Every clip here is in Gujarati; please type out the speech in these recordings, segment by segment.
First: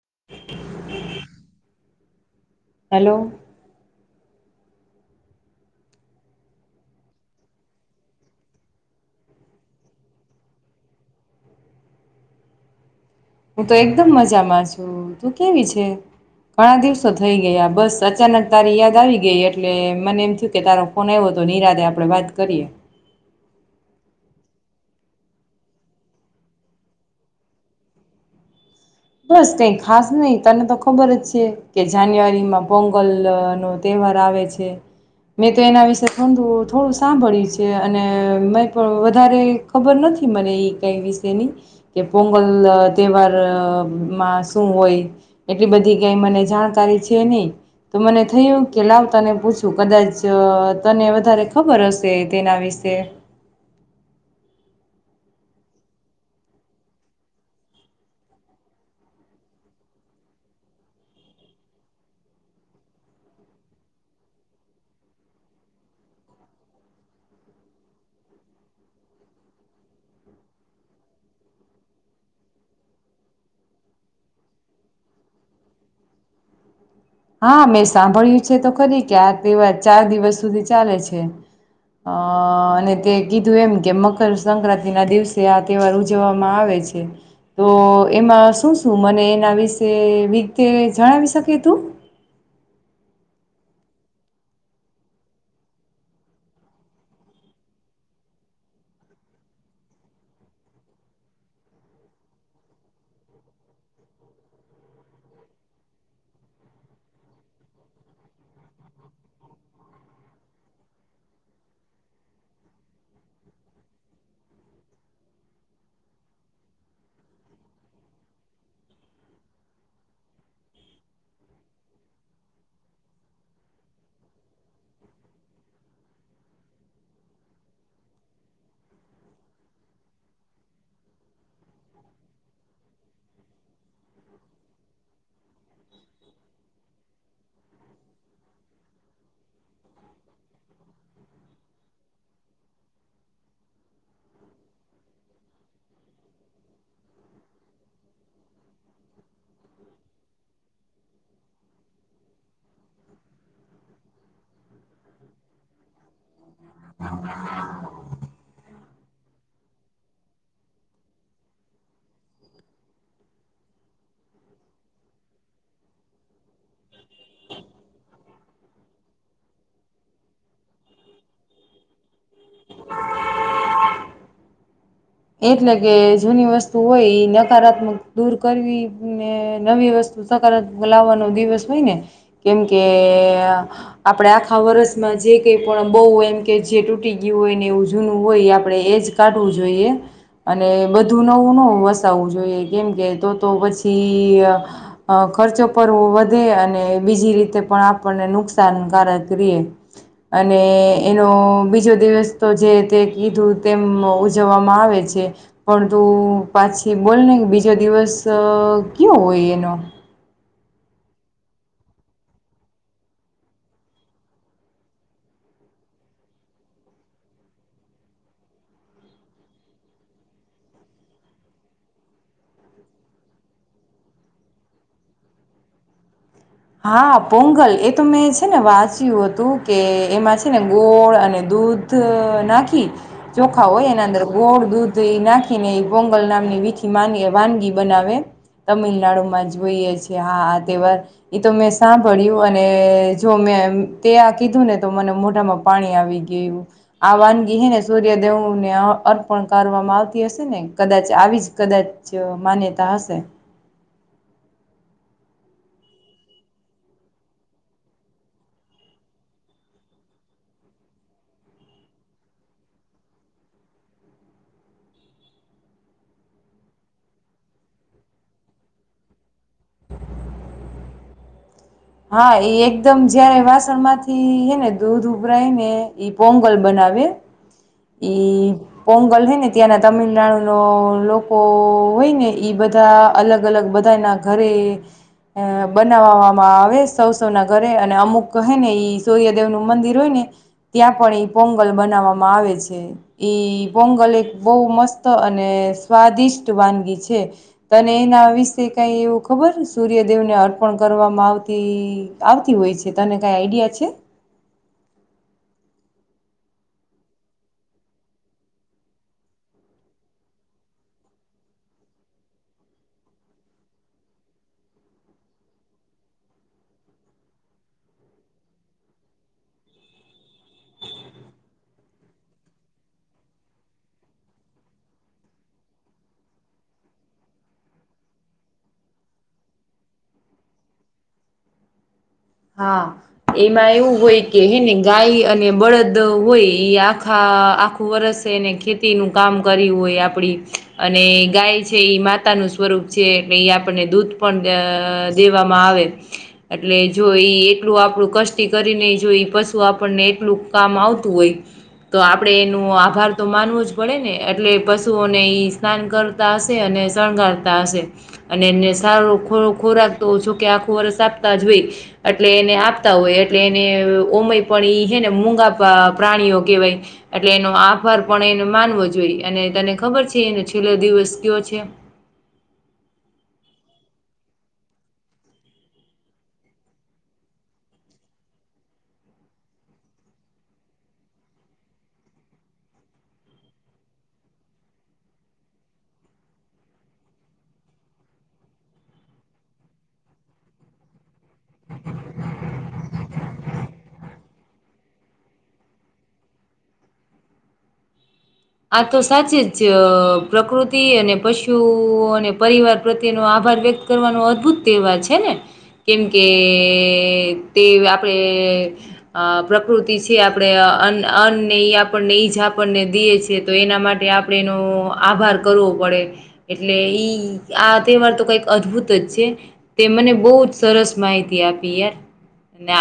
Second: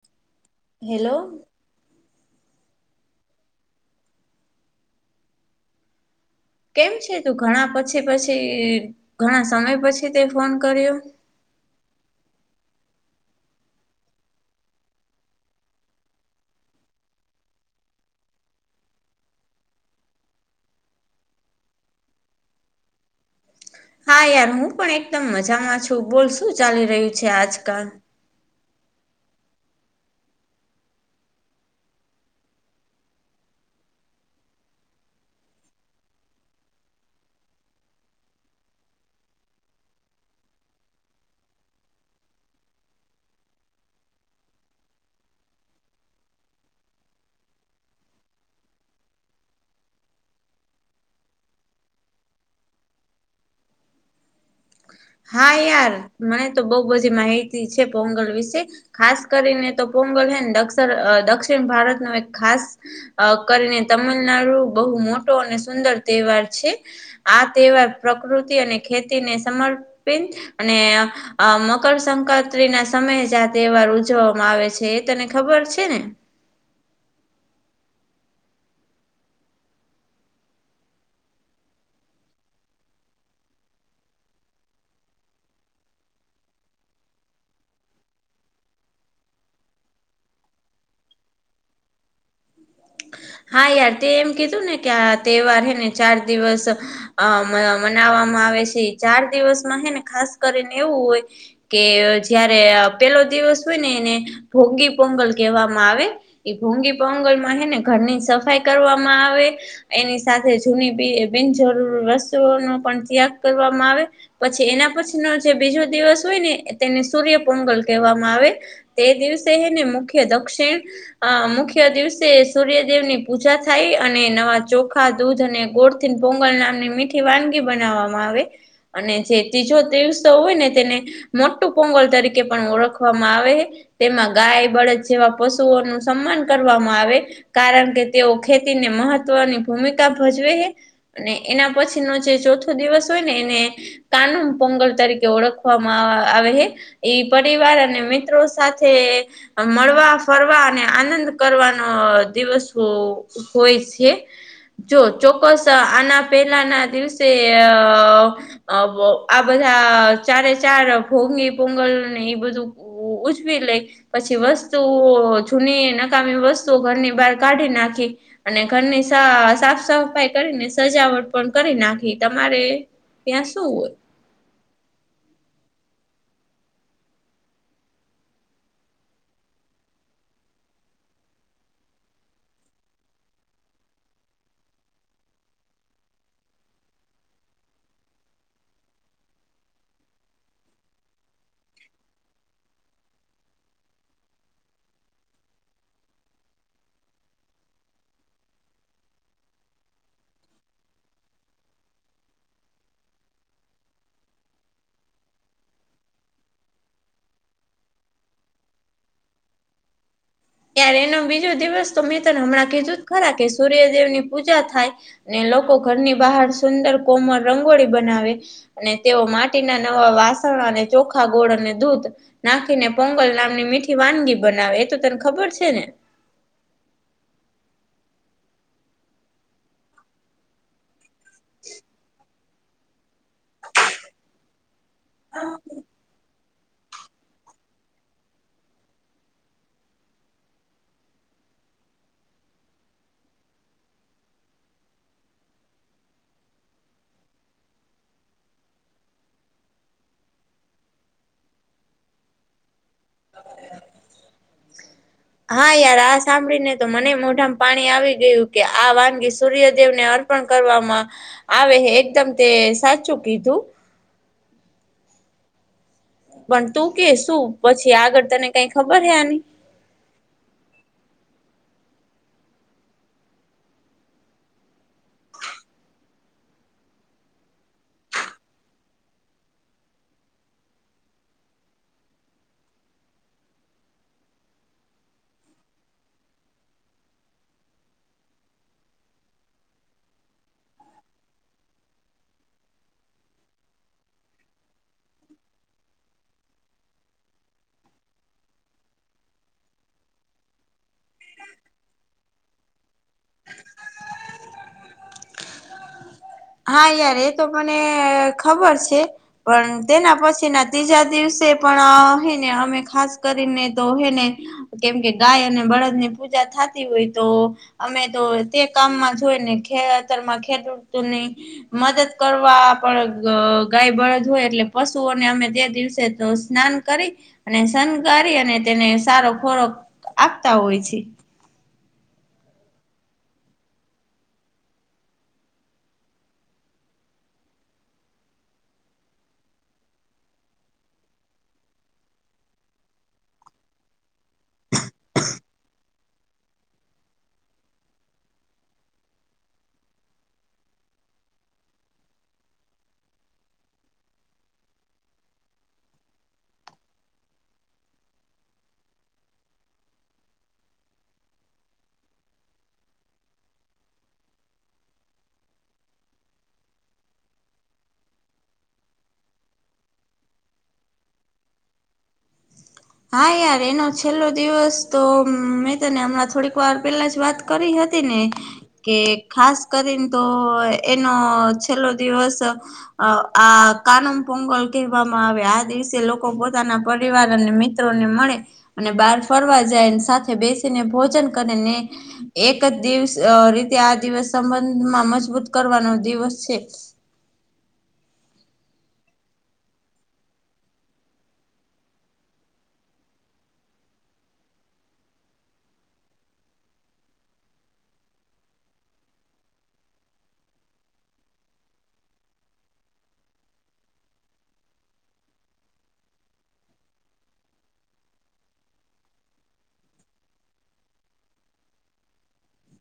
[inaudible] હેલો. હેલો. કેમ છે તું ઘણા પછી પછી ઘણા સમય પછી તે ફોન કર્યો [inaudible] હું તો એકદમ મજામાં છુ. તું કેવી છે? ઘણા દિવસો થઈ ગયા બસ અચાનક તારી યાદ આવી ગઈ એટલે મને એમ થયું કે તારો ફોન આવ્યો તો નિરાદે આપડે વાત કરીએ. હા યાર હું પણ એકદમ મજામાં છું બોલ શું ચાલી રહ્યું છે આજકાલ? બસ કઈ ખાસ નહી તને તો ખબર જ છે કે જાન્યુઆરીમાં પોંગલ નો તહે વાર આવેે છે. મેં તો એના વિશે ખોંધું થોડું સાંભળ્યું છે અને મેં પણ વધારે ખબર નથી. મને એ કઈ વિશેની કે પોંગલ તહેવાર માં શું હોય એટલી બધી કઈ મને જાણકારી છે નઈ. તો મને થયું કે લાવ તને પૂછું કદાચ તને વધારે ખબર હશે તેના વિશે. છે. [inaudible] હા યાર મને તો બહુ બધી માહિતી છે. પોંગલ વિશે ખાસ કરીને તો પોંગલ દક્ષિણ ભારત નો એક ખાસ કરીને તમિલનાડુ બહુ મોટો અને સુંદર તહેવાર છે. આ તહેવાર પ્રકૃતિ અને ખેતીને સમર્ અને મકરસંક્રાંતિ ના સમયે જ આ તહેવાર ઉજવવામાં આવે છે. તે તનેખબર છે ને? હા મેં સાંભળ્યું છે તો ખરી કે આ તહેવાર ચાર દિવસ સુધી ચાલે છે. અ અને તે કીધું એમ કે મકરસક્રાંતિ ના દિવસે આ તહેવાર ઉજવવામાં આવે છે. તો એમાં શું શું મને એના વિશે રીતે જણાવી શકી તું? હા યાર તે એમ કીધું ને કે આ તહેવાર હે ને ચાર દિવસ અ મનાવામાં આવે છે ચાર દિવસમાં હે ને ખાસ કરીને એવું હોય કે જયારે પેલો દિવસ હોય ને એને ભોંગી પોંગલ કહેવામાં આવે એ ભોંગી પોંગલ માં હે ને ઘરની સફાઈ કરવામાં આવે એની સાથે જૂની બિનજરૂરી વસ્તુઓનો પણ ત્યાગ કરવામાં આવે પછી એના પછી ન જે બીજો દિવસ હોય ને તેને સૂર્યપંગલ કહેવામાં આવે તે દિવસે એને મુખ્ય દક્ષિણ મુખ્ય દિવસે સૂર્યદેવની પૂજા થાય અને નવા ચોખા દૂધ અને ગોળથીન પોંગલ નામની મીઠી વાનગી વામાં આવે અને જે ત્રીજો તીસ હોય ને તેને મોટું પોંગલ તરીકે પણ ઓળખવામાં આવે તેમાં ગાય બળદ જેવા પશુઓ ન સન્માન કરવામાં આવે કારણ કે તેઓ ખેતી ને મહત્વની ભૂમિકા ભજવે અને એના પછી નો જે ચોો દિવસ હોય ને એને કાનુ પંગળ તરીકે ઓળખવામાં આવે છે એ પ પરિવાર અને મિત્રો સાથે મળવા ફરવા અને આનંદ કરવાનો દિવસ હોય છે જો ચોક્કસ આના પહેલાના દિવસે આ બધા ચારે ચાર ભોંગી પોંગલ ને બધું ઉજવી લઈ પછી વસ્તુઓ જૂની નકામી વસ્તુઓ ઘરની બાર કાઢી નાખી અને ઘરની સાફ સફાઈ કરીને સજાવટ પણ કરી નાખી તમારે ત્યાં શું હોય એટલે કે જૂની વસ્તુ હોય એ નકારાત્મક દૂર કરવી ને નવી વસ્તુ સકારાત્મક લાવવાનો દિવસ હોય ને કેમકે આપડે આખા વર્ષમાં જે કઈ પણ બહુ એમ કે જે તૂટી ગયું હોય ને એવું જૂનું હોય આપણે એજ કાઢવું જોઈએ અને બધું નવું ન વસાવવું જોઈએ કેમ કે તો તો પછી ખર્ચો પરવો વધે અને બીજી રીતે પણ આપણને નુકસાનકારક ર અને એનો બીજો દિવસ તો જે તે કીધું તેમ ઉજવવામાં આવે છે પણ તું પાછી બોલને બીજો દિવસ કયો હોય એનો તાર એનો બીજો દિવસ તો મેં તને હમણાં કીધું જ ખરા કે સૂર્યદેવ ની પૂજા થાય ને લોકો ઘરની બહાર સુંદર કોમર રંગોળી બનાવે અને તેઓ માટીના નવા વાસણ અને ચોખા ગોળ અને દૂધ નાખીને પોંગલ નામની મીઠી વાનગી બનાવે એ તો. ખબર છે ને. હા પોંગલ એ તો મેં છે ને વાંચ્યું હતું કે એમાં છે ને ગોળ અને. દૂધ નાખી ચોખા હોય એના અંદર ગોળ દૂધ. નાખીને એ ગોંગલ નાખ. વાનગી બનાવે તમિલનાડુ માં જોઈએ છે હા આ તહેવાર. એ તો મેં સાંભળ્યું અને જો મેં તે આ કીધું ને તો મને મોઢામાં પાણી આવી. આ વાનગી હને સૂર્ય દેવને અર્પણ કરવામાં આવતી હશે ને કદાચ. આવી જ કદાચ માન્યતા હશે. હા યાર આ સાંભળીને તો મને મોઢામાં પાણી આવી ગયું કે આ વાનગી સૂર્યદેવ ને અ. કરવામાં આવે એકદમ તે સાચું કીધું. પણ તું કે શું પછી આગળ તને કઈ ખબર હે આની. હા એકદમ જયારે વાસણ માંથી હેને દૂધ ઉભરાય ને ઈ પોંગલ બનાવે. આવે. ઈ પોંગલ હોય ને ત્યાંના તમિલનાડુ ન લોકો હોય ને ઈ બધા. બધા અલગ અલગ બધાના ઘરે. અ બનાવવામાં આવે સૌ સૌ ના ઘરે અને અમુક કહે ને ઈ સૂર્યદેવ નું મંદિર હોય ને. ત્યાં પણ એ પોંગલ બનાવવામાં આવે છે. પોંગલ એક બહુ મસ્ત અને સ્વાદિષ્ટ વાનગી છે. તને એના વિશે કઈ એવું ખબર સૂર્યદેવને અર્પણ કરવામાં આવતી આવતી હોય. તને કઈ આઈડિયા છે. હા યાર એ તો મને ખબર છે પણ તેના પછી ના ત્રીજા દિવસે. પણ હને અમે ખાસ કરીને તો હેને કેમ કે ગાય અને બળદ ની પૂજા. થતી હોય તો અમે તો તે કામમાં જોય ને ખેતર માં ખેડૂતની. મદદ કરવા પણ ગાય બળદ હોય એટલે પશુઓને અમે તે દિવસે. સ્નાન કરી અને શણગ અને તેને સારો ખોરોક. આપતા હોય છે. હા એમાં એવું હોય કે હેને ગાય અને બળદ હોય એ આખા. આખું વર્ષ એને ખેતી નું કામ કર્યું હોય આપડી અને ગાય છે માતા. સ્વરૂપ છે એટલે એ આપને દૂધ પણ દેવામાં આવે એટલે. જોઈ એટલું આપણું કષ્ટી કરી નને જોઈ પશુ આપણને એટલું કામ આવતું હોય. તો આપડે એનો આભાર તો માનવો જ પડે ને એટલે પશુઓને ઈ સ્નાન કરતા હશે અને. શણગારતા હશે અને એને સારો ખોરાક તો જોકે આખું વર્ષ આપતા જ હોઈ. એટલે એને આપતા હોય એટલે એને ઉમય પણ એ છે ને મૂગા પ્રાણીઓ કહેવાય. એટલે એનો આભાર પણ એને માનવો જોઈએ અને તને ખબર છે એનો છેલ્લો દિવસ કયો છે. [inaudible] હા યાર એનો છેલ્લો દિવસ તો મેં તને હમણાં થોડીક વાર પેલા જ વાત કરી હતી. ને કે ખાસ કરીને તો એનો છેલ્લો દિવસ. અ આ કાનમ પોંગલ કહેવામાં આવે આ દિવસે લોકો પોતાના પરિવાર અને મિત્ર. મળે અને બહાર ફરવા જાય સાથે બેસીને ભોજન કરેને એક. દિવસ રીતે આ દિવસ સંબંધમાં મજબૂત કરવાનો દિવસ છે. આ તો સાચી જ પ્રકૃતિ અને પશુ અને પરિવાર પ્રત્યેનો આભ. આભાર વ્યક્ત કરવાનો અદભુત તહેવાર છે ને. કેમ કે તે આપડે પ્રકૃતિ છે આપણેે. અને આપણને ઈજા આપણને દએ છેી. તો એના માટે આપડે એનો આભાર કરવો પડે એટલે ઈ આ તહેવાર તો. કઈક અદભુત જ છે તે મને બહુ જ સરસ માહિતી આપી યાર.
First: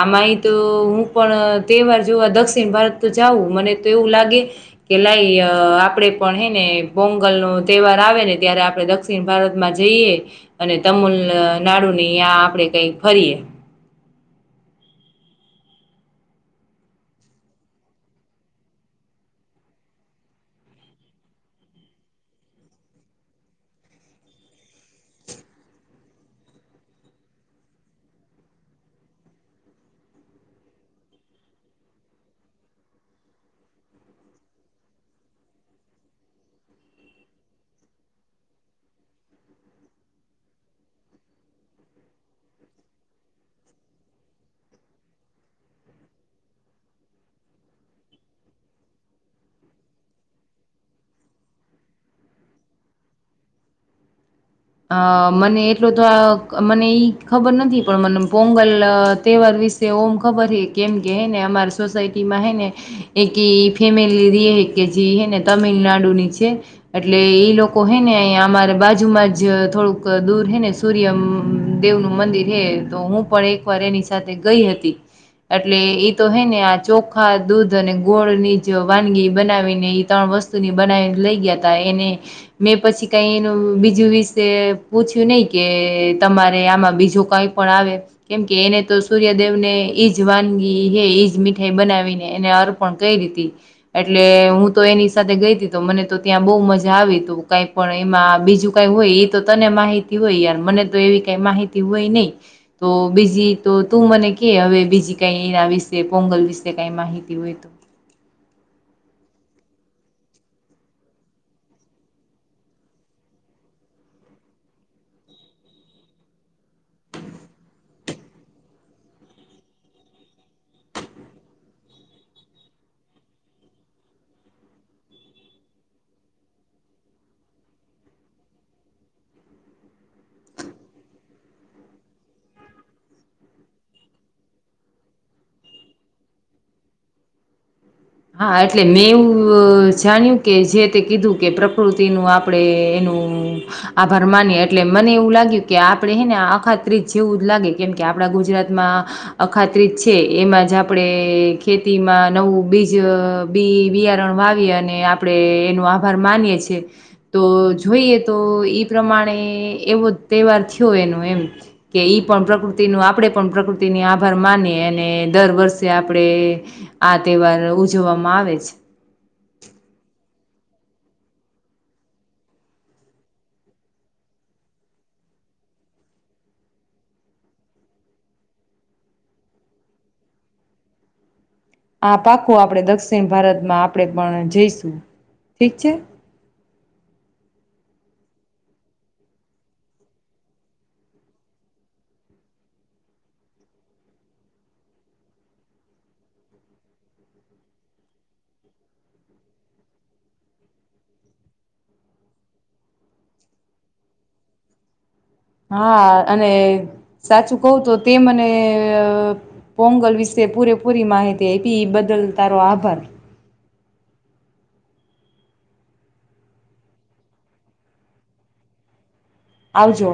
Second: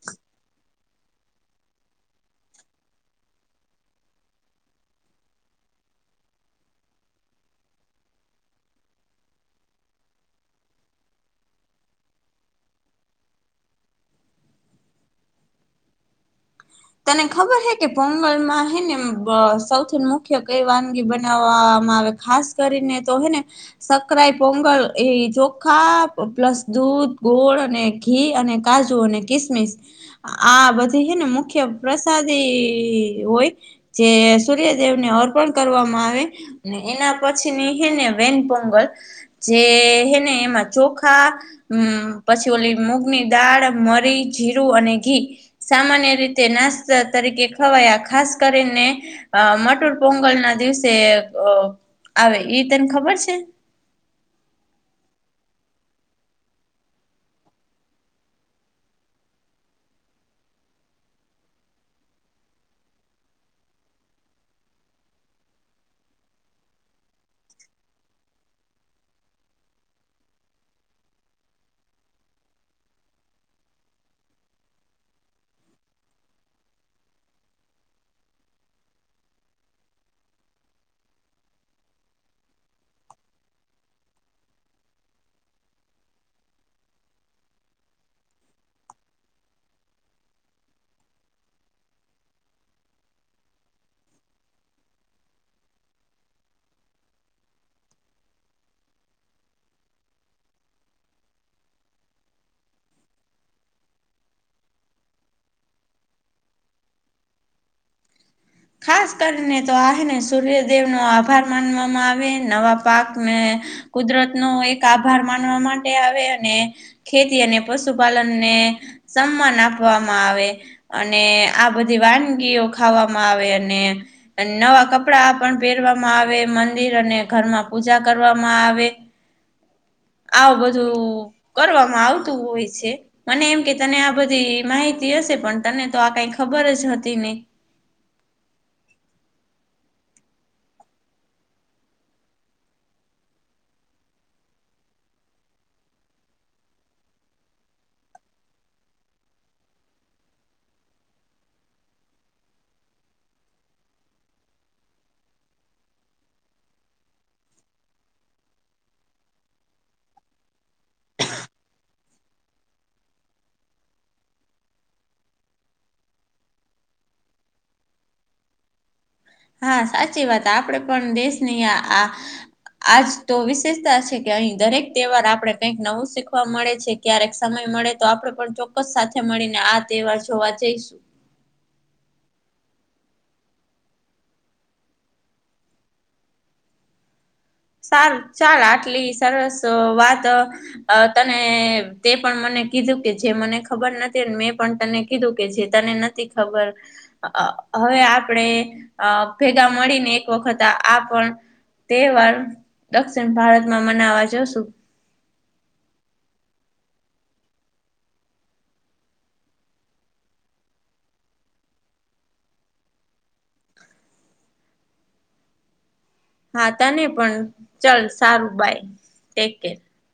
આમાંય તો હું પણ તહેવાર જોવા દક્ષિણ ભારત જાઉં મને તો એવું લાગે. કેલાય. અ આપણેે પણ હે ને પોંગલ નો તહેવાર આવે ને ત્યારે આપણે દક્ષિણ ભારતમાં જઈએ. અને તમિલ નાડુ ની આપડે કઈક ફરીએે તને ખબર હે કે પોંગલ માં હે ને સૌથી મુખ્ય કઈ વાનગી બનાવવા આવે ખાસ કરીને તો હે ને સકરાઈ પોંગલ એ ચોખા પ્લસ દૂધ ગોળ અને ઘી અને કાજુ અને કિસમિસ આ બધી છે ને મુખ્ય મુખ્ય પ્રસાદી હોય જે સૂર્યદેવ ને અર્પણ કરવામાં આવે એના પછી ની હે ને વેનપોંગલ જે હે ને એમાં ચોખા હ પછી ઓલી મૂગની દાળ મરી જીરું અને ઘી સામાન્ય રીતે તે નાસ્તા તરીકે ખવાયા ખાસ કરીને અ મટુર પોંગલ ના દિવસે અ આવે ઈ તને ખબર છે અ મને એટલોું તો આ મને ઈ ખબર નથી પણ મને પોંગલ તહેવાર મ ખબર કેમ કેને અમારી સોસાયટીમાં હે ને એક ફેમિલી ર કે જે હેને તમિલનાડુ ની છે એટલે એ લોકો હે ને અ અમારે બાજુમાં થોડુંક દૂર હે ને સૂર્ય દેવ નું મંદિર હે તો હું પણ એક વાર એની સાથે ગઈ હતી એટલે એ તો હે ને આ ચોખા દૂધ અને ગોળ ની જ વાનગી બનાવીને ત્રણ વસ્તુની બનાવી લઈ ગયા ત એને મેં પછી કઈ એનું બીજું વીસ પૂછ્યું નહી કે તમારે આમાં બીજું કઈ પણ આવે કેમ કે એને તો સૂર્ય દેવ ને ઈજ વાનગી હે ઈજ મીઠાઈ બનાવીને એને અર્પણ કરીી હતી એટલે હું તો એની સાથે ગઈ હતી તો મને તો ત્યાં બહુ મજા આવી તું કઈ પણ એમાં બીજું કઈ હોય તો તને માહિતી હોય યાર મને તો એવી કઈ માહિતી હોય નહીિ તો બીજી તો તું મને કે હવે બીજી કઈ એના વિશે પોંગલ વિશે કઈ માહિતી હોય તો હ ખાસ કરીને તો આ ને સૂર્યદેવ નો આભાર માનવામાં આવે નવા પાકને કુદરત નો એક આભાર માનવા માટે આવે અને ખેતી અને પશુપાલનને સમાન આપવામાં આવે અને આ બધી વાનગીઓ ખાવામાં આવે નવા કપડા પણ પહેરવામાં આવે મંદિર અને ઘરમાં પૂજા કર કરવામાં આવે આવ બધું કરવામાં આવતું હોય છે મને એમ કે તને આ બધી માહિતી હશે પણ તને તો આ કઈ ખબર જ હતી નને હા એટલે મેં એવું જાણ્યું કે જે તે કીધું કે પ્રકૃતિનું આપણે એનું આભાર માની એટલે મને એવું લાગ્યું કે આપડે હે ને અખાત્રીજ જેવું જ લાગે કેમ કે આપણા ગુજરાતમાં અખાત્રિત છે એમાં જ આપણે ખેતીમાં નવું બી બી બિયારણ વાવી અને આપણે એનો આભાર માનીએ છીએ તો જો જોઈએ તો ઈ પ્રમાણે એવો તહેવાર થયો એનું એમ કે ઈ પણ પ્રકૃતિ આપે પણ પ્રકૃતિની આભાર માની અને દર વર્ષે આપણેે આ તહેવાર ઉજવવામાં આવે છે હા સાચી વાત આપડે પણ દેશની આ આજ તો વિશેષતા છે કે અહી દરેક તહેવાર આપડે કઈક નવું શીખવા મળે છે ક્યારેક સમય મળે તો આપે પણ ચોક્કસ સાથે મળીને આ તહેવાર જોવા જઈશું આ પાકો આપણે દક્ષિણ ભારતમાં આપણે પણ જઈશું ઠીક છે [inaudible] સારું ચાલ આટલી સરસ વાત તને તે પણ મને કીધું કે જે મને ખબર નથી મેં પણ તને કીધું કે જે તને નથી ખબર હવે આપણેે ભેગા મળીને એક વખત આ પણ તહેવાર દક્ષિણ ભારતમાં મનાવા જશું હા અને સાચું કવ તો તે મને પોંગલ વિશે પૂરેપૂરી માહિતી પી બદલ તારો આભાર હા તને પણ ચલ સારું બાય ટેક કેર આવજો